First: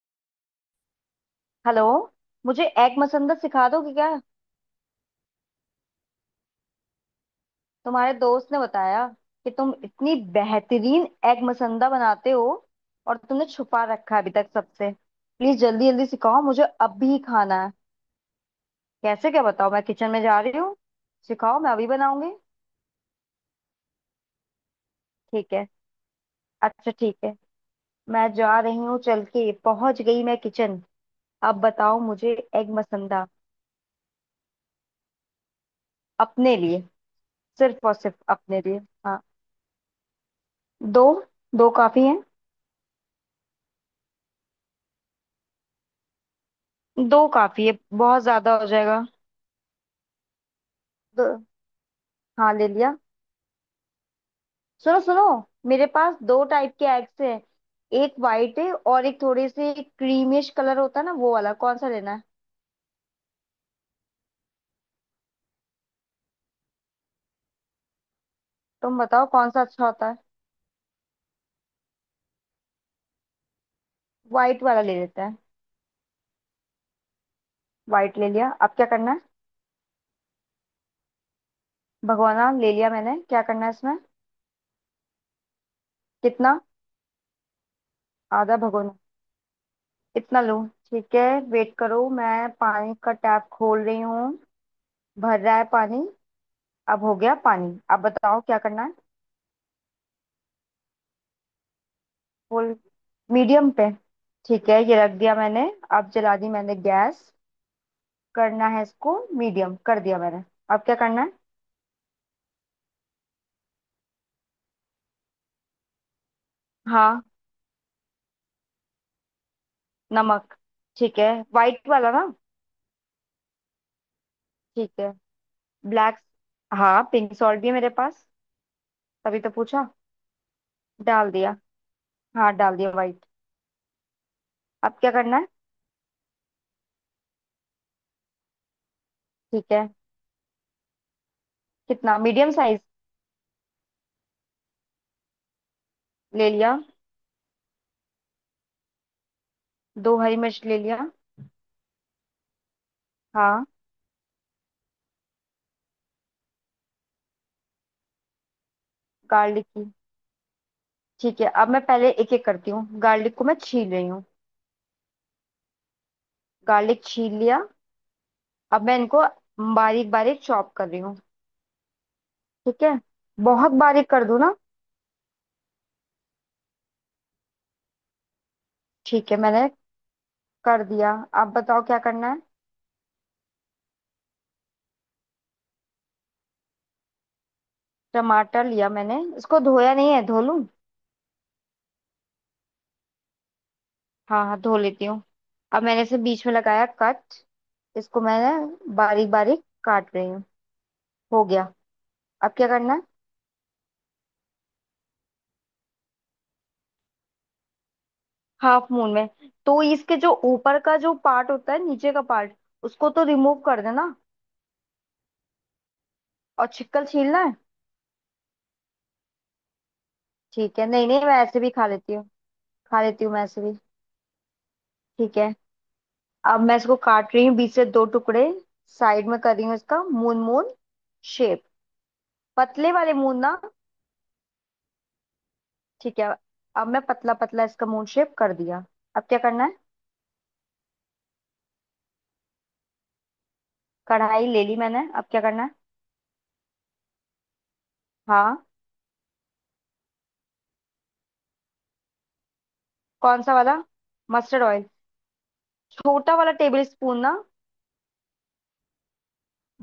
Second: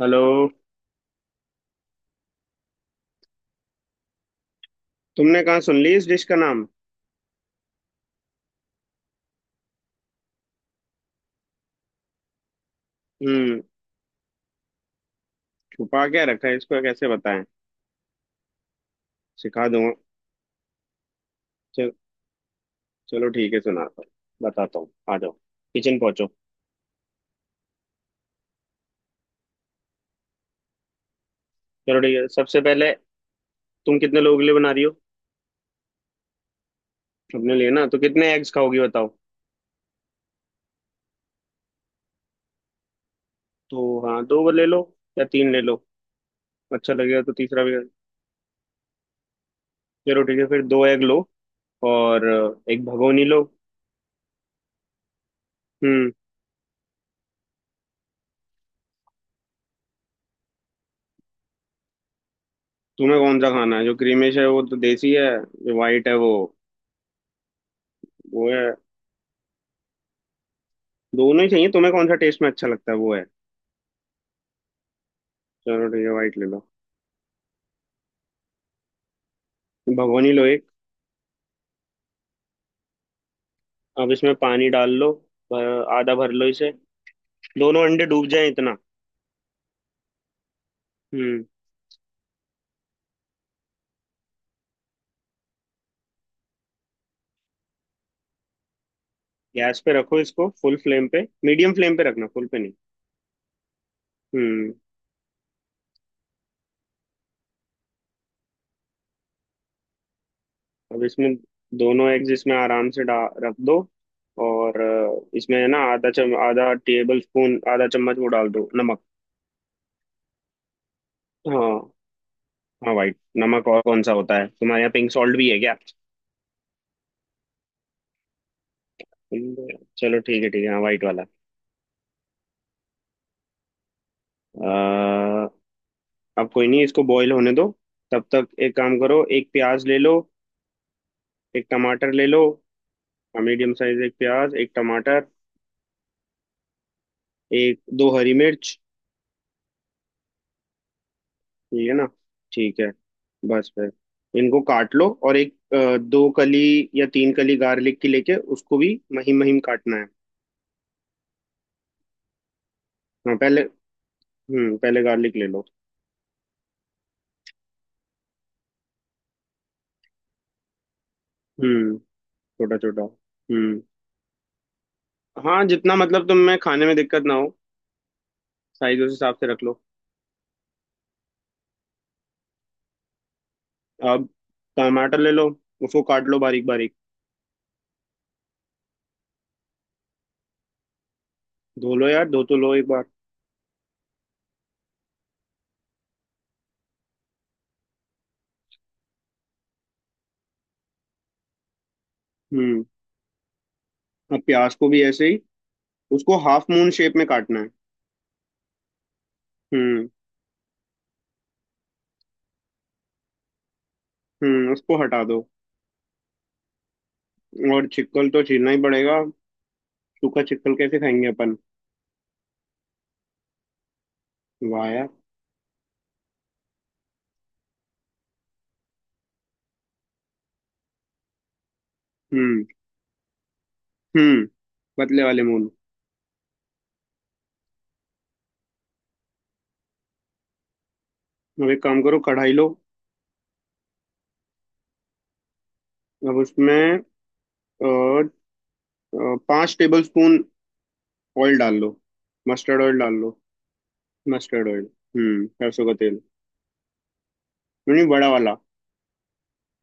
Hello. Hello. मुझे egg मसंदत सिखा दोगे क्या? तुमने कहाँ सुन ली इस डिश का नाम? तुम्हारे दोस्त ने बताया कि तुम इतनी बेहतरीन एग मसंदा बनाते हो, और तुमने हम्म। छुपा रखा है अभी तक सबसे। प्लीज जल्दी छुपा जल्दी क्या सिखाओ, रखा है, मुझे इसको कैसे अभी बताएं? खाना है। कैसे क्या सिखा बताओ, मैं दूंगा। किचन में जा रही हूँ। सिखाओ, मैं अभी चल, बनाऊंगी। चलो ठीक है, सुनाता हूँ। बताता हूँ, आ जाओ। ठीक है। किचन पहुंचो। अच्छा, ठीक है, मैं जा रही हूँ। चल के पहुंच गई मैं किचन। अब बताओ चलो ठीक है, मुझे सबसे एग पहले मसंदा। तुम कितने लोगों के लिए बना रही हो? अपने लिए। अपने लिए सिर्फ ना? और तो सिर्फ कितने एग्स अपने लिए। खाओगी बताओ। हाँ। दो। दो काफी है। तो हाँ, दो ले लो या तीन ले लो, अच्छा लगेगा दो तो तीसरा काफी है, भी। बहुत ज्यादा हो जाएगा। चलो ठीक है, फिर दो एग लो। दो। और हाँ, ले एक लिया। भगोनी लो। सुनो सुनो, मेरे हम्म। पास दो टाइप के एग्स हैं। एक वाइट है और एक थोड़े से क्रीमिश कलर होता है ना, वो वाला कौन सा लेना है? तुम्हें कौन सा खाना है? जो क्रीमिश है वो तो देसी है। जो वाइट है वो है। तुम बताओ कौन सा अच्छा होता है। दोनों ही चाहिए? तुम्हें कौन सा टेस्ट में अच्छा लगता है वो है। वाइट वाला ले लेते हैं। चलो ठीक है, वाइट ले लो। वाइट ले लिया, अब क्या करना है? भगोनी लो एक। भगोना ले लिया मैंने, क्या करना है इसमें? अब इसमें पानी डाल लो। भर, आधा भर लो कितना? इसे। दोनों अंडे डूब जाएं आधा इतना। भगोना? इतना लूं, ठीक है? हम्म। वेट करो, मैं पानी का टैप खोल रही हूँ। भर रहा है पानी। अब हो गया पानी, अब बताओ क्या करना है? गैस पे रखो इसको फुल फ्लेम पे, मीडियम फ्लेम पे रखना, फुल पे फुल। नहीं। मीडियम पे। ठीक हम्म। है, ये रख दिया मैंने। अब जला दी मैंने गैस। करना है इसको, मीडियम कर दिया मैंने। अब क्या अब करना है? इसमें दोनों एग्स इसमें आराम से डा रख दो। और इसमें है ना, आधा चम आधा टेबल हाँ, स्पून आधा चम्मच वो डाल दो नमक। नमक। ठीक है। हाँ। वाइट वाला ना? हाँ, वाइट नमक। और कौन सा होता है? तुम्हारे यहाँ ठीक पिंक है। सॉल्ट भी है क्या? ब्लैक। हाँ, पिंक सॉल्ट भी है मेरे पास, तभी तो पूछा। चलो ठीक है, ठीक है, हाँ, वाइट वाला। डाल दिया। हाँ, डाल दिया वाइट। अब क्या करना है? अब कोई नहीं, इसको बॉईल होने दो। तब तक एक काम करो, एक ठीक प्याज है। ले लो। एक टमाटर कितना? ले लो। Medium size? मीडियम साइज, एक प्याज एक टमाटर। ले लिया। एक दो हरी मिर्च। दो हरी मिर्च ले लिया। ठीक है ना? ठीक है। हाँ। बस फिर, इनको काट लो। और एक दो कली या तीन कली गार्लिक की लेके, उसको भी महीन महीन गार्लिक की? काटना है। ठीक है, अब मैं पहले एक एक करती हूँ, गार्लिक हाँ, को मैं पहले। छील रही हूँ। पहले गार्लिक ले लो। गार्लिक छील लिया। अब मैं इनको बारीक बारीक चॉप कर रही हूँ। हम्म। छोटा ठीक है। छोटा, बहुत हम्म। बारीक कर दूँ ना? हाँ, जितना मतलब तुम्हें खाने में दिक्कत ना हो। साइज उस ठीक हिसाब है, से रख मैंने लो। कर दिया। अब बताओ क्या करना है। अब टमाटर ले लो। उसको काट लो बारीक बारीक। टमाटर लिया मैंने, इसको धोया नहीं है, धो लूँ? धो लो यार, धो तो लो एक बार। हाँ हाँ, धो लेती हूँ। अब मैंने इसे बीच में लगाया कट। इसको मैंने बारीक बारीक काट रही हूँ। हो गया, अब क्या हम्म। करना है? अब प्याज को भी ऐसे ही, उसको हाफ मून शेप में काटना है। हाफ मून में? तो हम्म, इसके जो ऊपर का जो पार्ट होता है, नीचे का पार्ट, उसको तो रिमूव कर देना। हम्म। उसको हटा दो। और छिक्कल छीलना है? और छिकल तो छीलना ही पड़ेगा। सूखा छिकल ठीक है। कैसे नहीं नहीं, खाएंगे मैं अपन? ऐसे भी खा लेती हूँ। खा लेती हूँ मैं ऐसे भी। वाह यार। ठीक है। अब मैं इसको काट रही हूँ बीच से दो टुकड़े। साइड में कर रही हूँ इसका मून मून शेप। हम्म। पतले वाले मून ना? हम्म पतले वाले मून। ठीक है, अब मैं पतला पतला इसका मून शेप कर दिया। अब क्या करना है? अब एक काम करो, कढ़ाई लो। कढ़ाई ले ली मैंने, अब क्या करना है? अब उसमें अ, अ, हाँ। 5 टेबल स्पून ऑयल डाल लो, मस्टर्ड ऑयल डाल लो। कौन सा वाला? Mustard mustard oil. ऑयल? सरसों का तेल। छोटा वाला टेबल स्पून ना? नहीं, बड़ा वाला।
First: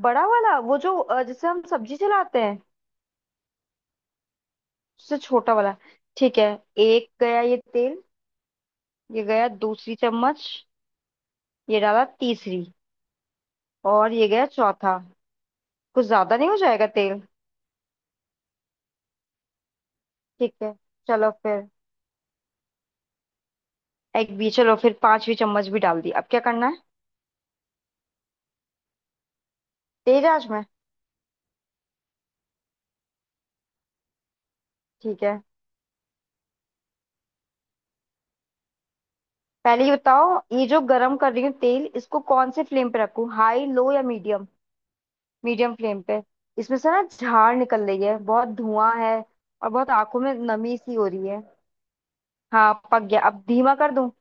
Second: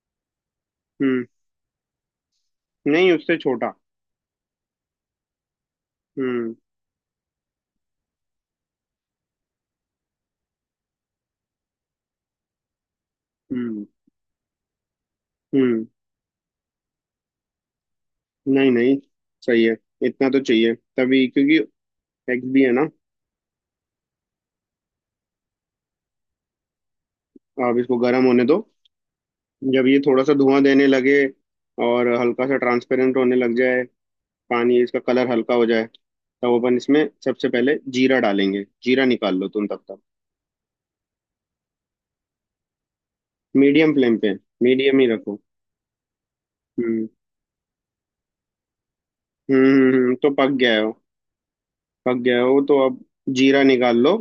बड़ा वाला, वो जो हम्म जिससे हम सब्जी चलाते हैं। नहीं, उससे छोटा। उससे छोटा वाला? ठीक है। हम्म, एक गया ये तेल। ये गया दूसरी चम्मच। ये डाला तीसरी। हम्म, और ये गया चौथा। हम्म। कुछ ज्यादा नहीं हो जाएगा तेल? नहीं, नहीं, सही है। इतना तो ठीक चाहिए है, तभी, चलो क्योंकि फिर। एग्स भी है ना। एग भी, चलो फिर पांचवी चम्मच भी डाल दी। अब क्या करना है? आप इसको गर्म होने दो। जब ये थोड़ा तेज सा आंच धुआं में? देने लगे और हल्का सा ट्रांसपेरेंट होने लग जाए, पानी इसका ठीक कलर है, हल्का हो जाए, तब अपन इसमें सबसे पहले जीरा डालेंगे। जीरा निकाल लो तुम तब पहले ये तक। बताओ, ये जो गरम कर रही हूँ तेल, इसको कौन से फ्लेम पे रखूँ, हाई, लो मीडियम या फ्लेम पे, मीडियम? मीडियम ही रखो। मीडियम फ्लेम पे? इसमें से ना हम्म, झाड़ निकल रही है, बहुत धुआं है। हम्म। और बहुत आंखों तो में पक गया नमी है वो। सी हो रही है। पक गया है वो हाँ तो अब। पक गया, अब जीरा धीमा कर निकाल दूं? लो।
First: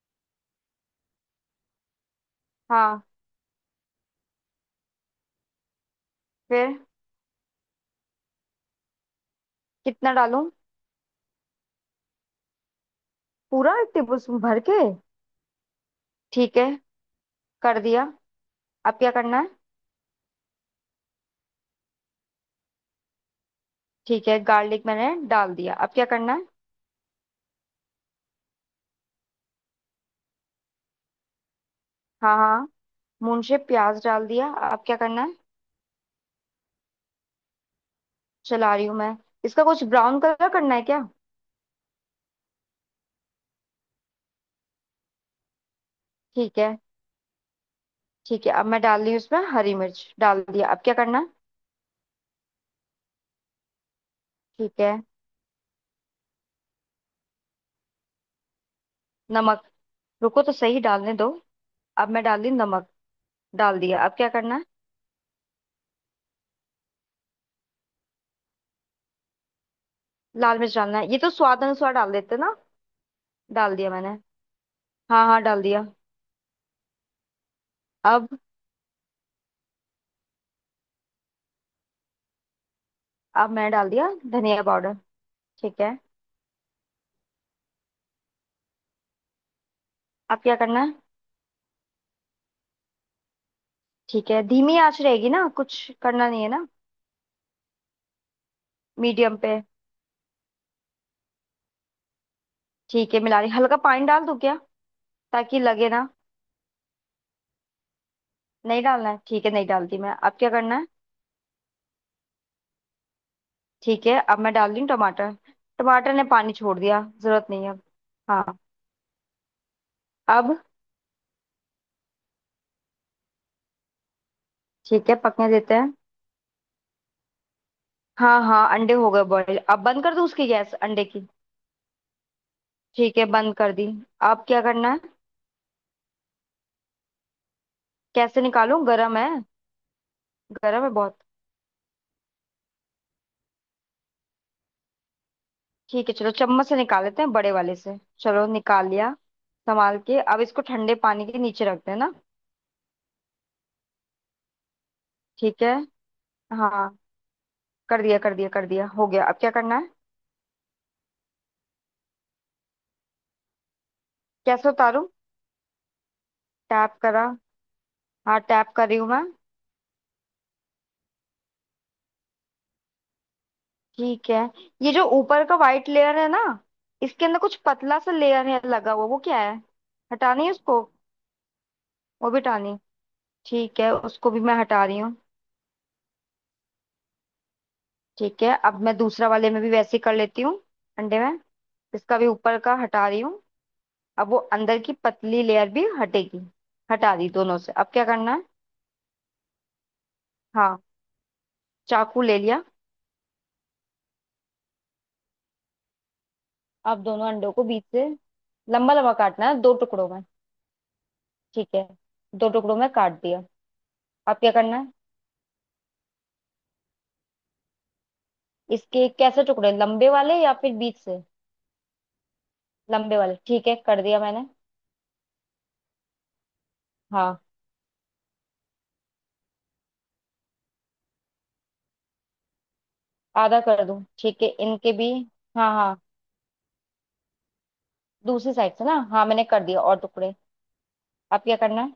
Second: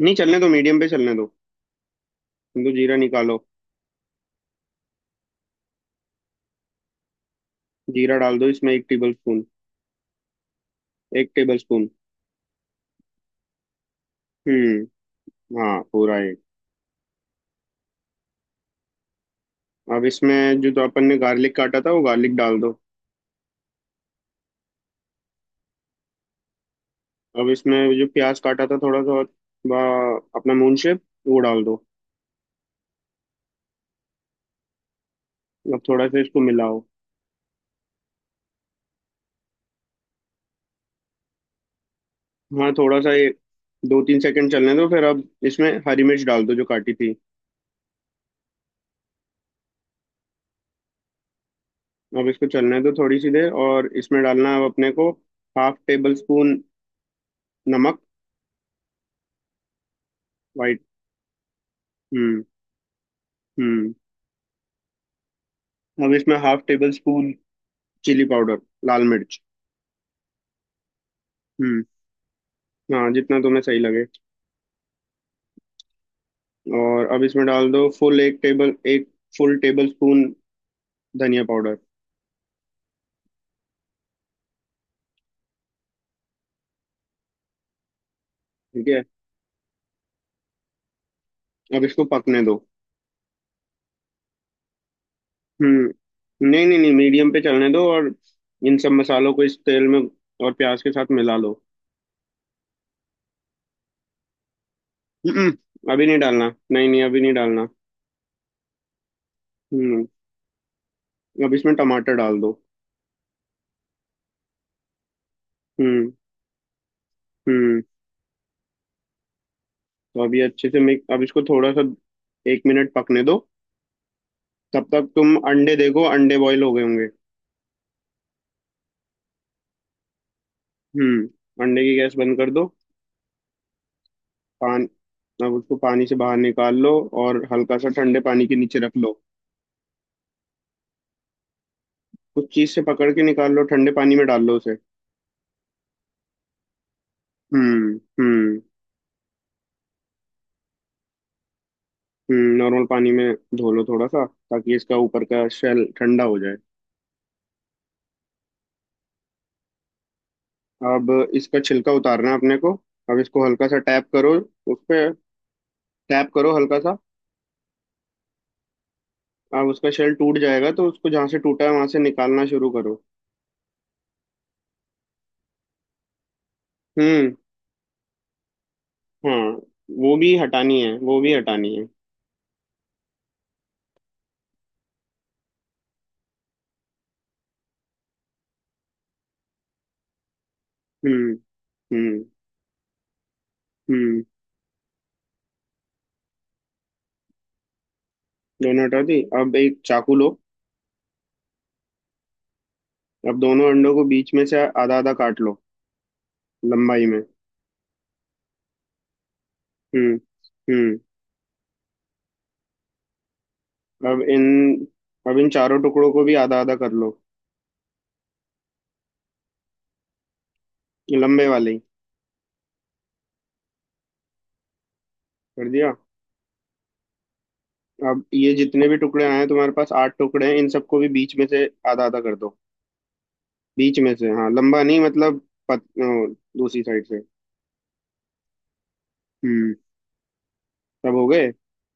नहीं, चलने दो, मीडियम पे चलने दो। तुम तो जीरा हाँ। निकालो। फिर? जीरा डाल दो इसमें 1 टेबल स्पून। कितना डालूं? 1 टेबल स्पून। पूरा 1 टेबल स्पून भर के? हाँ, पूरा ही। ठीक है, कर दिया। अब क्या करना है? अब इसमें जो तो अपन ने गार्लिक काटा था, वो गार्लिक डाल दो। ठीक है, गार्लिक मैंने डाल दिया। अब क्या करना है? अब इसमें जो प्याज काटा था थोड़ा सा, अपना मून शेप वो डाल दो। हाँ हाँ, मून शेप प्याज डाल दिया। अब क्या करना है? अब थोड़ा सा इसको मिलाओ। चला रही हूँ मैं। इसका कुछ ब्राउन कलर करना है क्या? हाँ, थोड़ा सा ये, 2 3 सेकंड चलने दो, फिर अब इसमें हरी मिर्च डाल दो ठीक जो है। काटी थी। ठीक है, अब मैं डाल रही हूँ इसमें हरी मिर्च। डाल दिया, अब क्या करना है? अब इसको चलने दो थोड़ी सी देर, और इसमें डालना है अब ठीक अपने है। को हाफ टेबल स्पून नमक, नमक? रुको तो सही, वाइट। डालने दो। अब मैं डाल हम्म, दी नमक। डाल हम्म। दिया, अब क्या करना है? अब इसमें half tablespoon chilli powder, लाल मिर्च। लाल मिर्च डालना है? ये तो स्वाद हम्म अनुसार डाल देते ना। हाँ, जितना तुम्हें डाल सही दिया लगे। मैंने। हाँ हाँ, डाल दिया। और अब इसमें डाल दो, अब? फुल टेबल स्पून धनिया पाउडर। अब मैंने डाल दिया धनिया पाउडर। ठीक है, ठीक है। अब क्या करना है? अब इसको पकने दो। ठीक है, धीमी आंच रहेगी ना, कुछ करना नहीं हम्म है नहीं, ना? नहीं, नहीं, मीडियम पे चलने दो और इन सब मसालों मीडियम को इस पे? तेल में और प्याज के साथ मिला लो। ठीक है, मिला रही। हल्का पानी डाल दूं क्या, ताकि लगे अभी ना? नहीं डालना, नहीं, नहीं, अभी नहीं डालना। नहीं डालना है, ठीक है, नहीं डालती हम्म मैं। अब क्या करना है? अब इसमें टमाटर डाल दो। ठीक है, अब मैं डाल रही हूँ टमाटर। हम्म, टमाटर ने पानी छोड़ दिया, जरूरत नहीं है अब। हम्म। हाँ। तो अभी अब? अच्छे से मिक्स, अब इसको थोड़ा सा 1 मिनट पकने दो, तब तक ठीक है, तुम पकने देते अंडे हैं। देखो, अंडे बॉईल हो गए होंगे। हाँ हाँ, अंडे हो गए बॉईल, अब बंद कर दूँ उसकी गैस, अंडे की? अंडे की गैस बंद कर दो। ठीक है, बंद कर दी। अब क्या पान करना है? अब उसको पानी से बाहर निकाल लो। और हल्का सा ठंडे कैसे पानी के नीचे निकालूं, रख गरम लो। है? गरम है बहुत। कुछ चीज से पकड़ के निकाल लो, ठंडे पानी में डाल लो उसे। ठीक है, चलो चम्मच से निकाल लेते हैं बड़े वाले से। हम्म, चलो, हम्म। निकाल लिया। संभाल के, अब इसको ठंडे पानी के नीचे रखते हैं ना? नॉर्मल पानी में धो लो थोड़ा सा, ताकि इसका ऊपर का ठीक है। शेल ठंडा हो जाए। हाँ। कर दिया कर दिया कर दिया, हो गया। अब क्या करना है? अब इसका छिलका उतारना है अपने को। अब इसको हल्का सा टैप करो कैसे उस पे, उतारूं? टैप करो हल्का टैप सा। करा? हाँ, टैप कर रही हूँ मैं। अब उसका शेल टूट जाएगा, तो उसको जहाँ से टूटा है वहां से निकालना शुरू करो। ठीक है, ये जो ऊपर का वाइट लेयर है ना, इसके हम्म अंदर कुछ पतला सा लेयर है लगा हुआ, वो क्या हाँ, है? वो भी हटानी है हटानी उसको? है, वो भी हटानी है। वो भी हटानी? ठीक है, उसको भी मैं हटा रही हूँ। ठीक है, अब मैं दूसरा वाले में भी वैसे ही कर लेती हूँ, अंडे हम्म, में। इसका हम्म। भी ऊपर का हटा रही हूँ। हम्म अब वो अंदर की पतली लेयर भी हटेगी। हटा दी दोनों से, अब क्या करना है? दोनों हटा दी, अब एक चाकू लो। हाँ, चाकू ले लिया। अब दोनों अंडों को बीच में से आधा आधा काट लो, अब लंबाई में। दोनों अंडों को बीच से लंबा लंबा काटना है, दो टुकड़ों हम्म, में? हम्म। ठीक है, दो टुकड़ों में काट दिया। अब अब इन क्या करना है? अब इन चारों टुकड़ों को भी आधा आधा कर लो। इसके कैसे टुकड़े, लंबे वाले या फिर बीच से? लंबे वाले ही। लंबे वाले, ठीक है, कर दिया मैंने। कर दिया। हाँ। अब ये जितने भी टुकड़े आए हैं, तुम्हारे पास आठ टुकड़े हैं, इन सबको भी बीच में से आधा आधा कर दो। आधा कर बीच दूं, में से, ठीक हाँ, है, लंबा इनके नहीं भी? मतलब। हाँ हाँ। दूसरी साइड से। दूसरी साइड से ना, हाँ मैंने कर हम्म दिया और टुकड़े। सब हो अब गए। क्या करना है?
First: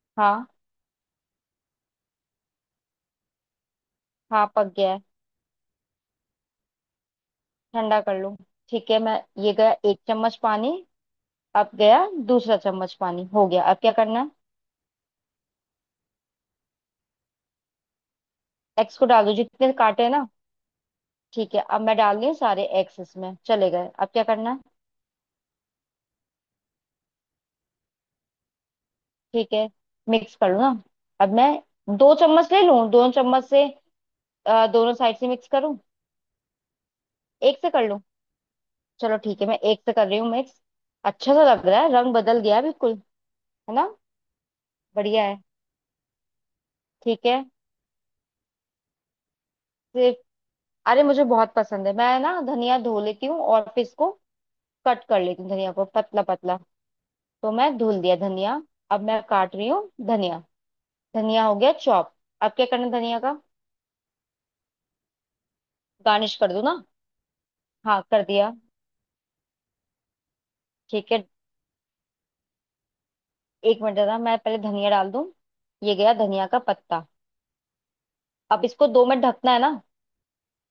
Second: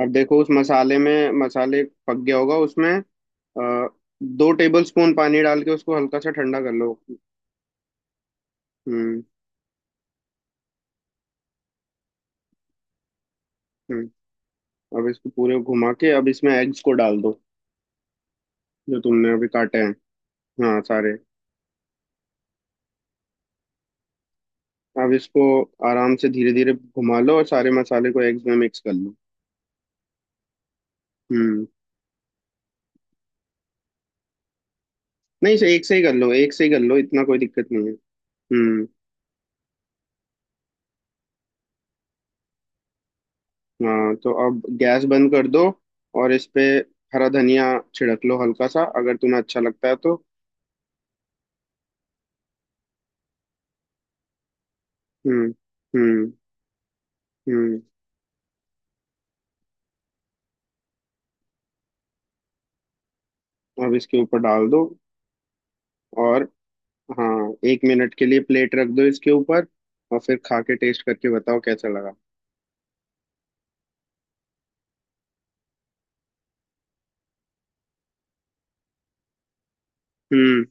अब देखो उस हाँ मसाले में, मसाले पक गया होगा, उसमें हाँ, दो पक टेबल गया है। स्पून पानी डाल के उसको हल्का सा ठंडा कर लो। ठंडा कर लूं, ठीक है मैं। हम्म, ये गया 1 चम्मच पानी। अब गया दूसरा चम्मच पानी। हो गया, अब क्या हम्म। करना है? अब इसको पूरे घुमा के, अब इसमें एग्स को डाल दो, एग्स जो को डाल तुमने दो अभी जितने काटे हैं, काटे हैं ना? हाँ, सारे। ठीक है, अब मैं डाल रही हूँ सारे एग्स, इसमें चले गए। अब क्या करना है? अब इसको आराम से धीरे धीरे घुमा लो, और सारे मसाले को एग्स में मिक्स कर लो। ठीक है, मिक्स कर लूँ ना? अब हम्म मैं 2 चम्मच ले लूँ, 2 चम्मच से दोनों साइड से मिक्स नहीं, से करूं? एक से ही कर लो, एक से ही कर लो, इतना कोई एक दिक्कत से नहीं कर है। लूं? हम्म। चलो ठीक है, मैं एक से कर रही हूँ मिक्स। अच्छा सा लग रहा है, रंग बदल गया बिल्कुल, है ना? हाँ तो अब गैस बढ़िया बंद है। कर दो और इस पे ठीक हरा है। धनिया छिड़क लो हल्का सा, अगर तुम्हें अच्छा लगता है तो। सिर्फ? अरे मुझे बहुत पसंद है, मैं ना धनिया धो लेती हूँ और फिर इसको कट कर लेती हूँ हम्म, धनिया को पतला हम्म। पतला। तो मैं हम्म धुल दिया धनिया। अब मैं काट रही हूँ धनिया। धनिया हो गया चॉप। अब क्या करना है धनिया का? अब इसके ऊपर डाल दो। गार्निश और कर दूं ना? हाँ, एक हाँ, मिनट कर के लिए दिया। प्लेट रख दो इसके ऊपर, और फिर खा के टेस्ट ठीक है, करके बताओ कैसा लगा। 1 मिनट ना, मैं पहले धनिया डाल दूं। ये गया धनिया का पत्ता। अब इसको 2 मिनट ढकना है ना? हम्म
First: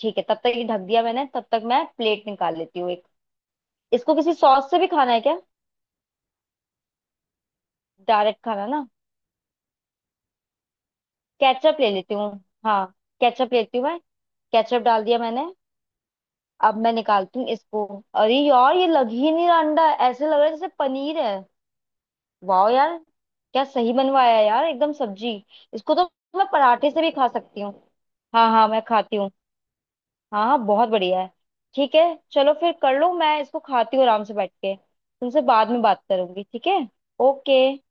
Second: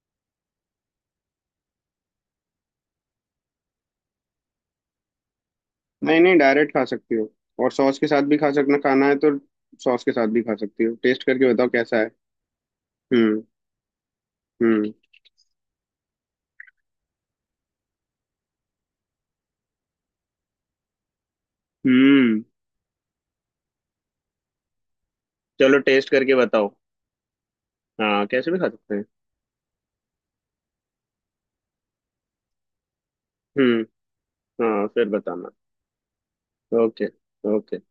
ठीक है, तब तक ये ढक दिया मैंने, तब तक मैं प्लेट निकाल लेती हूँ एक। इसको किसी सॉस से भी खाना है क्या? नहीं, नहीं, डायरेक्ट खा सकती हो। और सॉस के साथ भी डायरेक्ट खा खाना सकना, ना। खाना है तो, सॉस के साथ भी खा सकती हो, टेस्ट करके बताओ केचप ले कैसा है। लेती हूँ। हाँ, हम्म, केचप लेती हूँ मैं। केचप हम्म। डाल दिया मैंने। अब मैं निकालती हूँ इसको। अरे यार, ये लग ही नहीं रहा अंडा, ऐसे लग रहा है जैसे पनीर है। हम्म वाह यार। क्या सही बनवाया है यार, एकदम सब्जी। चलो, इसको टेस्ट तो करके मैं बताओ। पराठे से भी खा सकती हूँ। हाँ, हाँ कैसे भी हाँ, खा मैं सकते हैं। खाती हूँ। हाँ हाँ, बहुत बढ़िया है। ठीक है, चलो फिर, कर लो मैं इसको हम्म खाती हूँ आराम से बैठ के, हाँ, फिर तुमसे बताना। बाद में बात करूंगी, ठीक है। ओके। ओके। ओके।